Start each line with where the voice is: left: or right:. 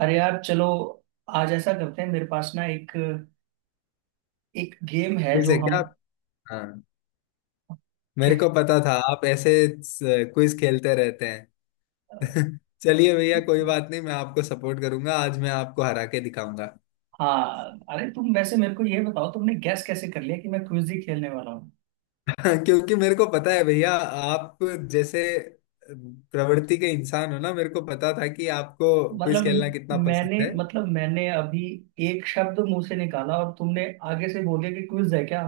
right: अरे यार, चलो। आज ऐसा करते हैं, मेरे पास ना एक एक गेम है
left: क्विज
right: जो
left: है
right: हम।
left: क्या आप? हाँ।
right: क्या?
left: मेरे को पता था आप ऐसे क्विज खेलते रहते हैं। चलिए भैया, कोई बात नहीं, मैं आपको सपोर्ट करूंगा। आज मैं आपको हरा के दिखाऊंगा।
right: हाँ, अरे तुम वैसे मेरे को ये बताओ, तुमने गैस कैसे कर लिया कि मैं क्विज ही खेलने वाला हूँ?
left: क्योंकि मेरे को पता है भैया, आप जैसे प्रवृत्ति के इंसान हो ना, मेरे को पता था कि आपको क्विज
right: मतलब
left: खेलना कितना
right: मैंने
left: पसंद है।
right: मतलब मैंने अभी एक शब्द मुंह से निकाला और तुमने आगे से बोले कि क्विज है क्या।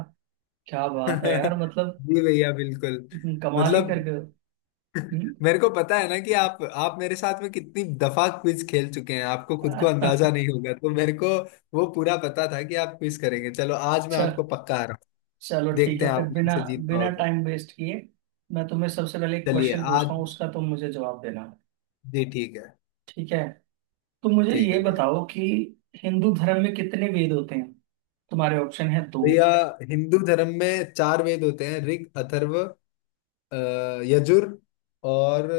right: क्या बात है यार, मतलब
left: जी भैया, बिल्कुल।
right: कमाल ही कर
left: मतलब
right: गए हो। हम्म।
left: मेरे को पता है ना कि आप मेरे साथ में कितनी दफा क्विज खेल चुके हैं, आपको खुद को अंदाजा नहीं होगा, तो मेरे को वो पूरा पता था कि आप क्विज करेंगे। चलो, आज मैं
right: चल
left: आपको पक्का हरा रहा।
right: चलो ठीक
left: देखते
right: है,
left: हैं
right: फिर
left: आप मेरे
right: बिना
left: से जीत
right: बिना
left: पाओ तो।
right: टाइम वेस्ट किए मैं तुम्हें सबसे पहले एक
left: चलिए
right: क्वेश्चन पूछता हूँ,
left: आज।
right: उसका तुम मुझे जवाब देना।
left: जी ठीक है।
right: ठीक है, तो मुझे
left: ठीक है
right: ये
left: भैया।
right: बताओ कि हिंदू धर्म में कितने वेद होते हैं। तुम्हारे ऑप्शन है दो।
left: भैया, हिंदू धर्म में 4 वेद होते हैं। ऋग, अथर्व, अ, यजुर और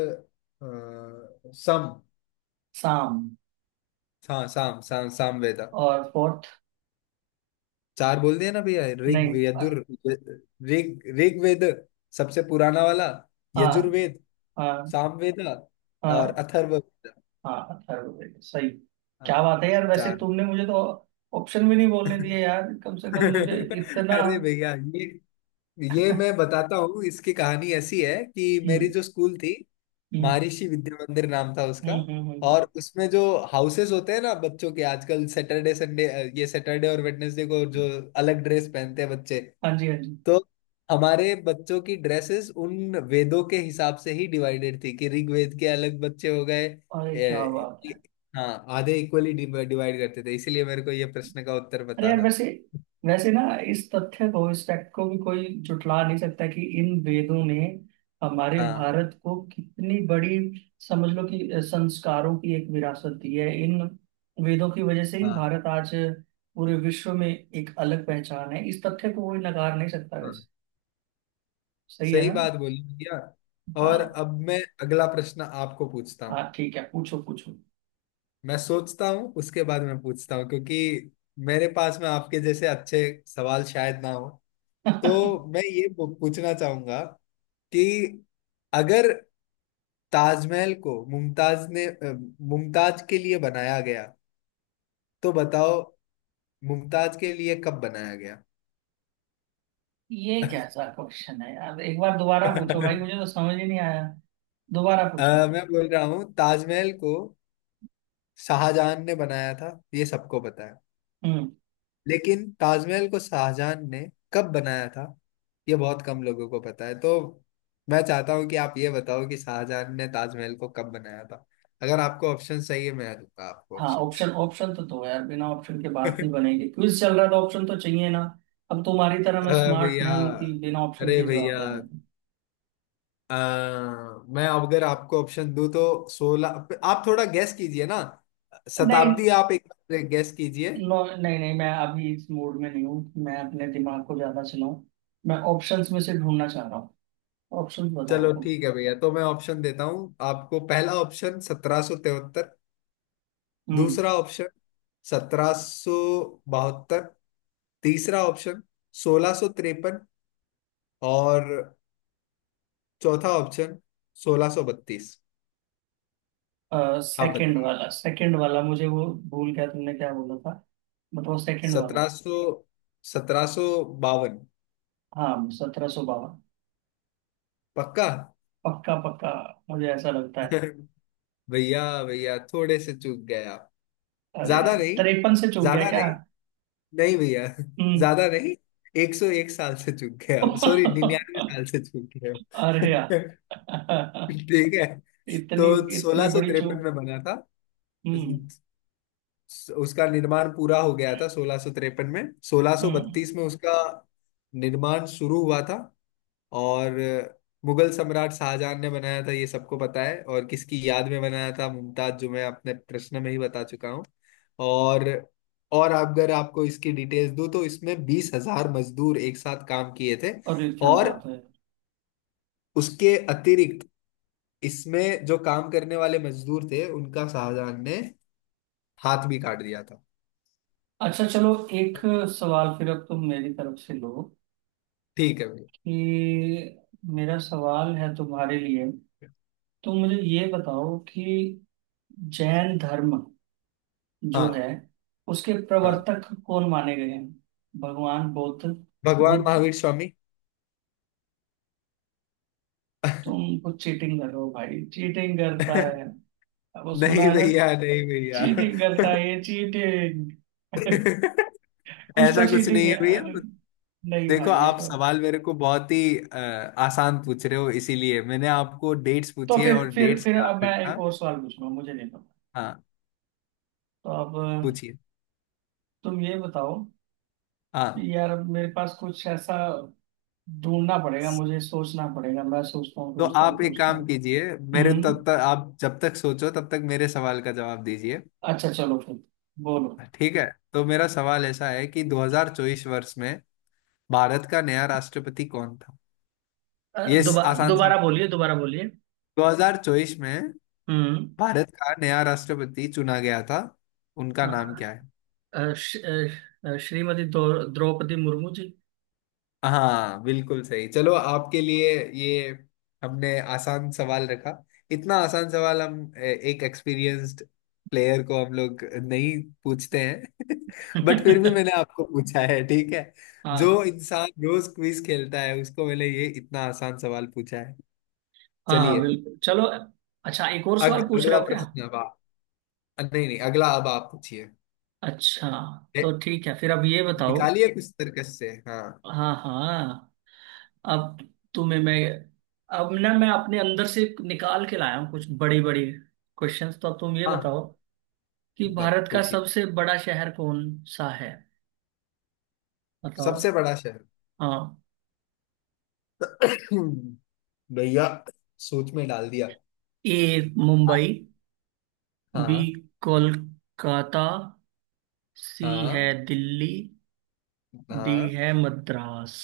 left: साम।
right: साम
left: हाँ, साम, साम वेद।
right: और फोर्थ?
left: चार बोल दिया ना भैया, ऋग,
right: नहीं।
left: यजुर। ऋग, ऋग्वेद, सबसे पुराना वाला।
right: हाँ।
left: यजुर्वेद,
right: हाँ।
left: सामवेद और
right: हाँ।
left: अथर्ववेद।
right: हाँ, अथर्ववेद सही। क्या
left: हाँ,
right: बात है यार, वैसे
left: चार।
right: तुमने मुझे तो ऑप्शन भी नहीं बोलने दिए यार, कम से कम मुझे इतना।
left: अरे भैया, ये मैं बताता हूँ। इसकी कहानी ऐसी है कि मेरी
right: हम्म,
left: जो स्कूल थी,
right: हम्म,
left: महर्षि विद्या मंदिर नाम था उसका।
right: हम्म, हम्म,
left: और उसमें जो हाउसेस होते हैं ना बच्चों के, आजकल सैटरडे, संडे, ये सैटरडे और वेडनेसडे को जो अलग ड्रेस पहनते हैं बच्चे,
right: हाँ जी, हाँ जी।
left: तो हमारे बच्चों की ड्रेसेस उन वेदों के हिसाब से ही डिवाइडेड थी कि ऋग्वेद के अलग बच्चे हो गए।
right: अरे क्या
left: ए,
right: बात है।
left: ए- हाँ, आधे इक्वली डिवाइड करते थे, इसीलिए मेरे को ये प्रश्न का उत्तर
right: अरे
left: पता
right: यार,
left: था।
right: वैसे वैसे ना इस तथ्य को, इस फैक्ट को भी कोई जुटला नहीं सकता कि इन वेदों ने हमारे
left: हाँ।
right: भारत को कितनी बड़ी, समझ लो कि संस्कारों की एक विरासत दी है। इन वेदों की वजह से ही
left: हाँ।
right: भारत आज पूरे विश्व में एक अलग पहचान है। इस तथ्य को कोई नकार नहीं सकता।
left: हाँ,
right: वैसे सही है
left: सही
right: ना।
left: बात बोली भैया। और
right: हाँ
left: अब मैं अगला प्रश्न आपको पूछता हूँ।
right: हाँ, ठीक है, पूछो पूछो।
left: मैं सोचता हूँ, उसके बाद मैं पूछता हूँ क्योंकि मेरे पास में आपके जैसे अच्छे सवाल शायद ना हो। तो मैं ये पूछना चाहूंगा कि अगर ताजमहल को मुमताज ने मुमताज के लिए बनाया गया, तो बताओ मुमताज के लिए कब बनाया गया।
right: ये कैसा क्वेश्चन है यार, एक बार दोबारा पूछो भाई, मुझे तो समझ ही नहीं आया। दोबारा पूछो।
left: मैं बोल रहा हूँ ताजमहल को शाहजहां ने बनाया था, ये सबको पता है।
right: हम्म।
left: लेकिन ताजमहल को शाहजहां ने कब बनाया था ये बहुत कम लोगों को पता है। तो मैं चाहता हूँ कि आप ये बताओ कि शाहजहां ने ताजमहल को कब बनाया था। अगर आपको ऑप्शन चाहिए, मैं दूंगा आपको
right: हाँ,
left: ऑप्शंस।
right: ऑप्शन ऑप्शन तो दो यार, बिना ऑप्शन के बात नहीं बनेगी, क्विज चल रहा है तो ऑप्शन तो चाहिए ना। अब तुम्हारी तरह मैं
left: अरे
right: स्मार्ट
left: भैया,
right: नहीं हूँ कि बिना ऑप्शन के
left: अरे
right: ही जवाब
left: भैया,
right: दे दें।
left: अ, मैं अब अगर आपको ऑप्शन दूं तो सोलह, आप थोड़ा गैस कीजिए ना,
right: नहीं,
left: शताब्दी आप एक बार गैस कीजिए।
right: नो, नहीं नहीं, मैं अभी इस मूड में नहीं हूँ मैं अपने दिमाग को ज्यादा चलाऊं। मैं ऑप्शंस में से ढूंढना चाह रहा हूँ। ऑप्शंस बताओ
left: चलो
right: तुम।
left: ठीक है भैया, तो मैं ऑप्शन देता हूँ आपको। पहला ऑप्शन, 1773।
right: हम्म।
left: दूसरा ऑप्शन, 1772। तीसरा ऑप्शन, 1653। और चौथा ऑप्शन, 1632। आप
right: सेकंड
left: बताइए।
right: वाला, सेकंड वाला, मुझे वो भूल गया तुमने क्या बोला था। बताओ सेकंड वाला।
left: सत्रह सौ, 1752।
right: हाँ, 1752।
left: पक्का?
right: पक्का पक्का, मुझे ऐसा लगता है।
left: भैया, भैया, थोड़े से चूक गए आप।
right: अरे,
left: ज्यादा नहीं,
right: तिरपन से चूक गया
left: ज्यादा
right: क्या?
left: नहीं। नहीं भैया।
right: हम्म।
left: ज्यादा नहीं। 101 साल से चूक गए आप,
right: अरे
left: सॉरी, 99 साल से चूक गए
right: यार,
left: आप। ठीक है।
right: इतनी
left: तो
right: इतनी
left: सोलह सौ
right: बड़ी
left: तिरपन
right: चूक।
left: में बना था,
right: हम्म।
left: उसका निर्माण पूरा हो गया था 1653 में। सोलह सौ
right: हम्म।
left: बत्तीस में उसका निर्माण शुरू हुआ था। और मुगल सम्राट शाहजहां ने बनाया था, ये सबको पता है। और किसकी याद में बनाया था, मुमताज, जो मैं अपने प्रश्न में ही बता चुका हूँ। और और अगर आपको इसकी डिटेल्स दूं तो इसमें 20 हज़ार मजदूर एक साथ काम किए थे।
right: अरे क्या
left: और
right: बात है।
left: उसके अतिरिक्त, इसमें जो काम करने वाले मजदूर थे, उनका शाहजहां ने हाथ भी काट दिया था।
right: अच्छा चलो, एक सवाल फिर अब तुम मेरी तरफ से लो
left: ठीक है भैया।
right: कि मेरा सवाल है तुम्हारे लिए, तो मुझे ये बताओ कि जैन धर्म जो है,
left: हाँ।
right: उसके
left: हाँ,
right: प्रवर्तक कौन माने गए हैं? भगवान बुद्ध।
left: भगवान
right: बुद्ध।
left: महावीर स्वामी।
right: तुम कुछ चीटिंग कर रहे हो भाई, चीटिंग करता है वो सुना
left: नहीं
right: है ना,
left: भैया, नहीं भैया।
right: चीटिंग करता है ये, चीटिंग। कुछ
left: ऐसा
right: तो
left: कुछ
right: चीटिंग
left: नहीं है
right: है। अरे
left: भैया।
right: नहीं
left: देखो,
right: भाई, ये
left: आप
right: तो।
left: सवाल मेरे को बहुत ही आसान पूछ रहे हो, इसीलिए मैंने आपको डेट्स
right: तो
left: पूछी है,
right: फिर
left: और
right: फिर
left: डेट्स
right: फिर
left: याद
right: अब मैं
left: रखना।
right: एक और सवाल पूछूंगा, मुझे नहीं पता।
left: हाँ।
right: तो अब
left: पूछिए।
right: तुम ये बताओ।
left: हाँ,
right: यार अब मेरे पास कुछ ऐसा ढूंढना पड़ेगा, मुझे सोचना पड़ेगा। मैं सोचता हूँ
left: तो
right: सोचता हूँ
left: आप एक
right: सोचता हूँ।
left: काम कीजिए, मेरे
right: हम्म।
left: तब तक आप जब तक सोचो, तब तक मेरे सवाल का जवाब दीजिए।
right: अच्छा चलो फिर, बोलो।
left: ठीक है। तो मेरा सवाल ऐसा है कि 2024 वर्ष में भारत का नया राष्ट्रपति कौन था।
right: अ,
left: ये
right: दोबा
left: आसान
right: दोबारा
left: सवाल है।
right: बोलिए, दोबारा बोलिए।
left: 2024 में
right: हम्म।
left: भारत का नया राष्ट्रपति चुना गया था, उनका नाम
right: हाँ,
left: क्या है?
right: अ, श- श्रीमती द्रौपदी मुर्मू जी।
left: हाँ, बिल्कुल सही। चलो, आपके लिए ये हमने आसान सवाल रखा। इतना आसान सवाल हम एक एक्सपीरियंस्ड प्लेयर को हम लोग नहीं पूछते हैं। बट फिर भी मैंने आपको पूछा है, ठीक है? जो
right: हाँ,
left: इंसान रोज क्विज खेलता है, उसको मैंने ये इतना आसान सवाल पूछा है।
right: हाँ, हाँ,
left: चलिए।
right: बिल्कुल चलो। अच्छा, एक और
left: अग,
right: सवाल पूछ रहे
left: अगला
right: हो क्या?
left: प्रश्न अब आप, नहीं नहीं, अगला अब आप पूछिए।
right: अच्छा,
left: ए,
right: तो ठीक है फिर अब ये बताओ।
left: निकालिए कुछ तर्कश से। हाँ,
right: हाँ हाँ। अब तुम्हें मैं, अब ना मैं अपने अंदर से निकाल के लाया हूँ कुछ बड़ी बड़ी क्वेश्चंस, तो अब तुम ये
left: हाँ,
right: बताओ कि
left: बत
right: भारत का
left: पूछिए।
right: सबसे बड़ा शहर कौन सा है। बताओ।
left: सबसे बड़ा शहर?
right: हाँ।
left: भैया, सोच में डाल दिया।
right: ए मुंबई, बी
left: हाँ।
right: कोलकाता, सी है
left: हाँ।
right: दिल्ली, डी
left: हाँ।
right: है मद्रास।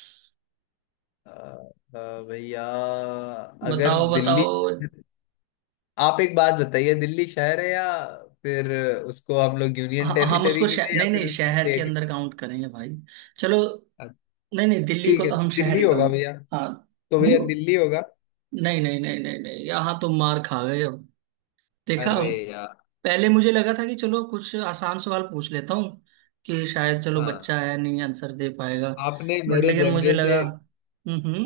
left: अ, भैया, अगर
right: बताओ
left: दिल्ली,
right: बताओ।
left: आप एक बात बताइए, दिल्ली शहर है या फिर उसको हम लोग यूनियन
right: हम
left: टेरिटरी
right: उसको
left: की थे, या
right: नहीं नहीं,
left: फिर उसको
right: शहर के
left: स्टेट?
right: अंदर काउंट करेंगे भाई। चलो, नहीं नहीं, दिल्ली को
left: ठीक है,
right: तो
left: तो
right: हम शहर
left: दिल्ली
right: ही
left: होगा
right: काउंट।
left: भैया।
right: हाँ।
left: तो भैया,
right: हम्म,
left: दिल्ली होगा।
right: नहीं नहीं नहीं नहीं नहीं, यहाँ तो मार खा गए अब। देखा,
left: अरे यार।
right: पहले मुझे लगा था कि चलो कुछ आसान सवाल पूछ लेता हूँ कि शायद चलो
left: हाँ।
right: बच्चा है, नहीं आंसर दे पाएगा।
left: आपने
right: बट
left: मेरे
right: लेकिन मुझे
left: जनरे से,
right: लगा, हम्म, हम्म,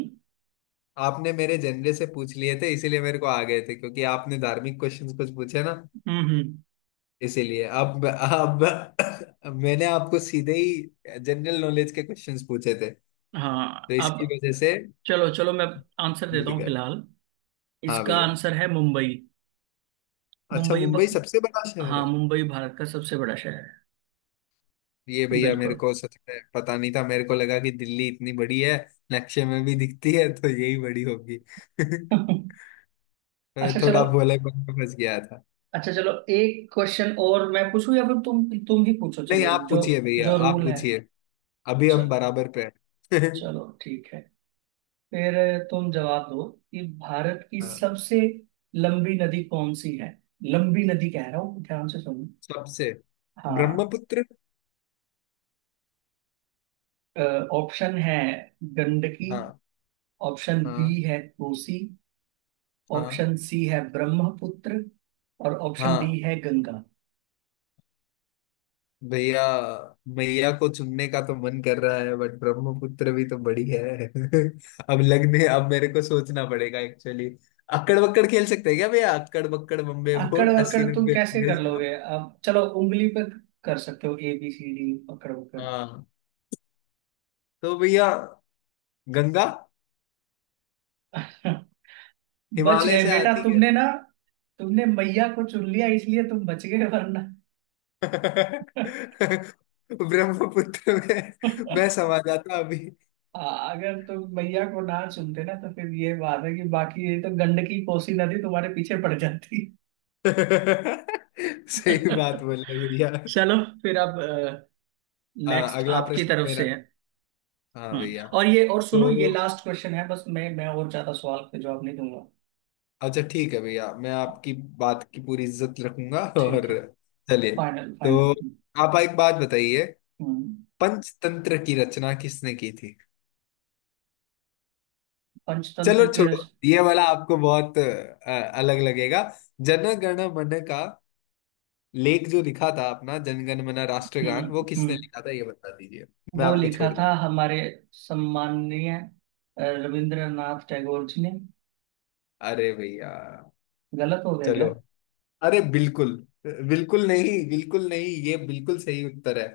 left: आपने मेरे जनरे से पूछ लिए थे, इसीलिए मेरे को आ गए थे क्योंकि आपने धार्मिक क्वेश्चंस कुछ पूछे ना,
right: हम्म,
left: इसीलिए अब, अब मैंने आपको सीधे ही जनरल नॉलेज के क्वेश्चंस पूछे थे, तो
right: हाँ
left: इसकी
right: अब।
left: वजह से
right: चलो चलो, मैं आंसर
left: छूट
right: देता हूँ
left: गए।
right: फिलहाल।
left: हाँ
right: इसका
left: भैया।
right: आंसर है मुंबई।
left: अच्छा,
right: मुंबई
left: मुंबई सबसे बड़ा शहर
right: हाँ,
left: है?
right: मुंबई भारत का सबसे बड़ा शहर है।
left: ये भैया, मेरे
right: बिल्कुल।
left: को सच में पता नहीं था। मेरे को लगा कि दिल्ली इतनी बड़ी है, नक्शे में भी दिखती है, तो यही बड़ी होगी। मैं
right: अच्छा चलो
left: थोड़ा भोलेपन में फंस गया था।
right: अच्छा चलो एक क्वेश्चन और मैं पूछूं या फिर तुम ही पूछो,
left: नहीं,
right: चलो
left: आप
right: जो
left: पूछिए भैया,
right: जो
left: आप
right: रूल है।
left: पूछिए। अभी हम
right: चलो,
left: बराबर पे हैं।
right: चलो ठीक है फिर, तुम जवाब दो कि भारत की
left: हाँ।
right: सबसे लंबी नदी कौन सी है। लंबी नदी कह रहा हूँ, ध्यान से सुनो।
left: सबसे,
right: हाँ,
left: ब्रह्मपुत्र।
right: ऑप्शन है गंडकी,
left: हाँ।
right: ऑप्शन बी
left: हाँ।
right: है कोसी,
left: हाँ।
right: ऑप्शन सी है ब्रह्मपुत्र, और ऑप्शन डी
left: हाँ
right: है गंगा।
left: भैया, भैया को चुनने का तो मन कर रहा है, बट ब्रह्मपुत्र भी तो बड़ी है। अब लगने, अब मेरे को सोचना पड़ेगा एक्चुअली। अक्कड़ बक्कड़ खेल सकते हैं क्या भैया, अक्कड़ बक्कड़ बम्बे
right: अकड़
left: बोर्ड,
right: अकड़
left: अस्सी
right: तुम
left: नब्बे
right: कैसे
left: पूरे
right: कर
left: सब।
right: लोगे? अब चलो उंगली पे कर सकते हो ए बी सी डी अकड़ उकड़।
left: हाँ, तो भैया, गंगा
right: बच
left: हिमालय
right: गए
left: से
right: बेटा
left: आती है।
right: तुमने ना, तुमने मैया को चुन लिया, इसलिए तुम बच गए वरना।
left: ब्रह्मपुत्र में मैं समा जाता अभी।
right: आ, अगर तुम मैया को ना चुनते ना, तो फिर ये बात है कि बाकी ये तो गंडकी कोसी नदी तुम्हारे पीछे पड़ जाती।
left: सही बात बोले भैया।
right: चलो फिर अब नेक्स्ट
left: अगला
right: आपकी
left: प्रश्न
right: तरफ से
left: मेरा।
right: है।
left: हाँ
right: हम्म,
left: भैया।
right: और ये और सुनो, ये
left: तो
right: लास्ट क्वेश्चन है बस, मैं और ज्यादा सवाल पे जवाब नहीं दूंगा।
left: अच्छा, ठीक है भैया, मैं आपकी बात की पूरी इज्जत रखूंगा। और
right: ठीक है,
left: चलिए।
right: Final final.
left: तो आप एक बात बताइए,
right: हम्म।
left: पंचतंत्र की रचना किसने की थी?
right: पंचतंत्र
left: चलो
right: की
left: छोड़ो,
right: रच।
left: ये वाला आपको बहुत अलग लगेगा। जन गण मन का लेख जो लिखा था, अपना जनगण मन
right: हम्म।
left: राष्ट्रगान, वो किसने
right: हम्म,
left: लिखा था ये बता दीजिए, मैं
right: वो
left: आपको
right: लिखा
left: छोड़
right: था
left: दूंगा।
right: हमारे सम्माननीय रविंद्रनाथ टैगोर जी ने।
left: अरे भैया,
right: गलत हो गया
left: चलो।
right: क्या?
left: अरे बिल्कुल, बिल्कुल नहीं, बिल्कुल नहीं, ये बिल्कुल सही उत्तर है।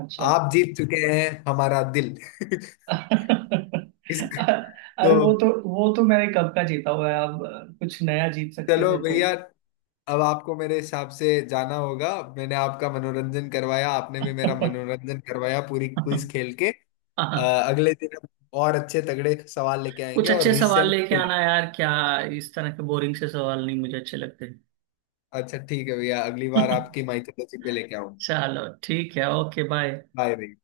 right: अच्छा।
left: आप जीत चुके हैं हमारा दिल। इस, तो
right: अरे वो तो मैंने कब का जीता हुआ है, अब कुछ नया जीत सकते
left: चलो
right: थे तो।
left: भैया, अब आपको मेरे हिसाब से जाना होगा। मैंने आपका मनोरंजन करवाया, आपने भी मेरा मनोरंजन करवाया, पूरी क्विज खेल के।
right: हाँ,
left: अ, अगले दिन हम और अच्छे तगड़े सवाल लेके आएंगे
right: कुछ
left: और
right: अच्छे सवाल
left: रिसेंट।
right: लेके आना यार, क्या इस तरह के बोरिंग से सवाल नहीं मुझे अच्छे लगते।
left: अच्छा ठीक है भैया, अगली बार आपकी माइथोलॉजी पे लेके आऊँ।
right: चलो ठीक है, ओके बाय।
left: बाय भैया।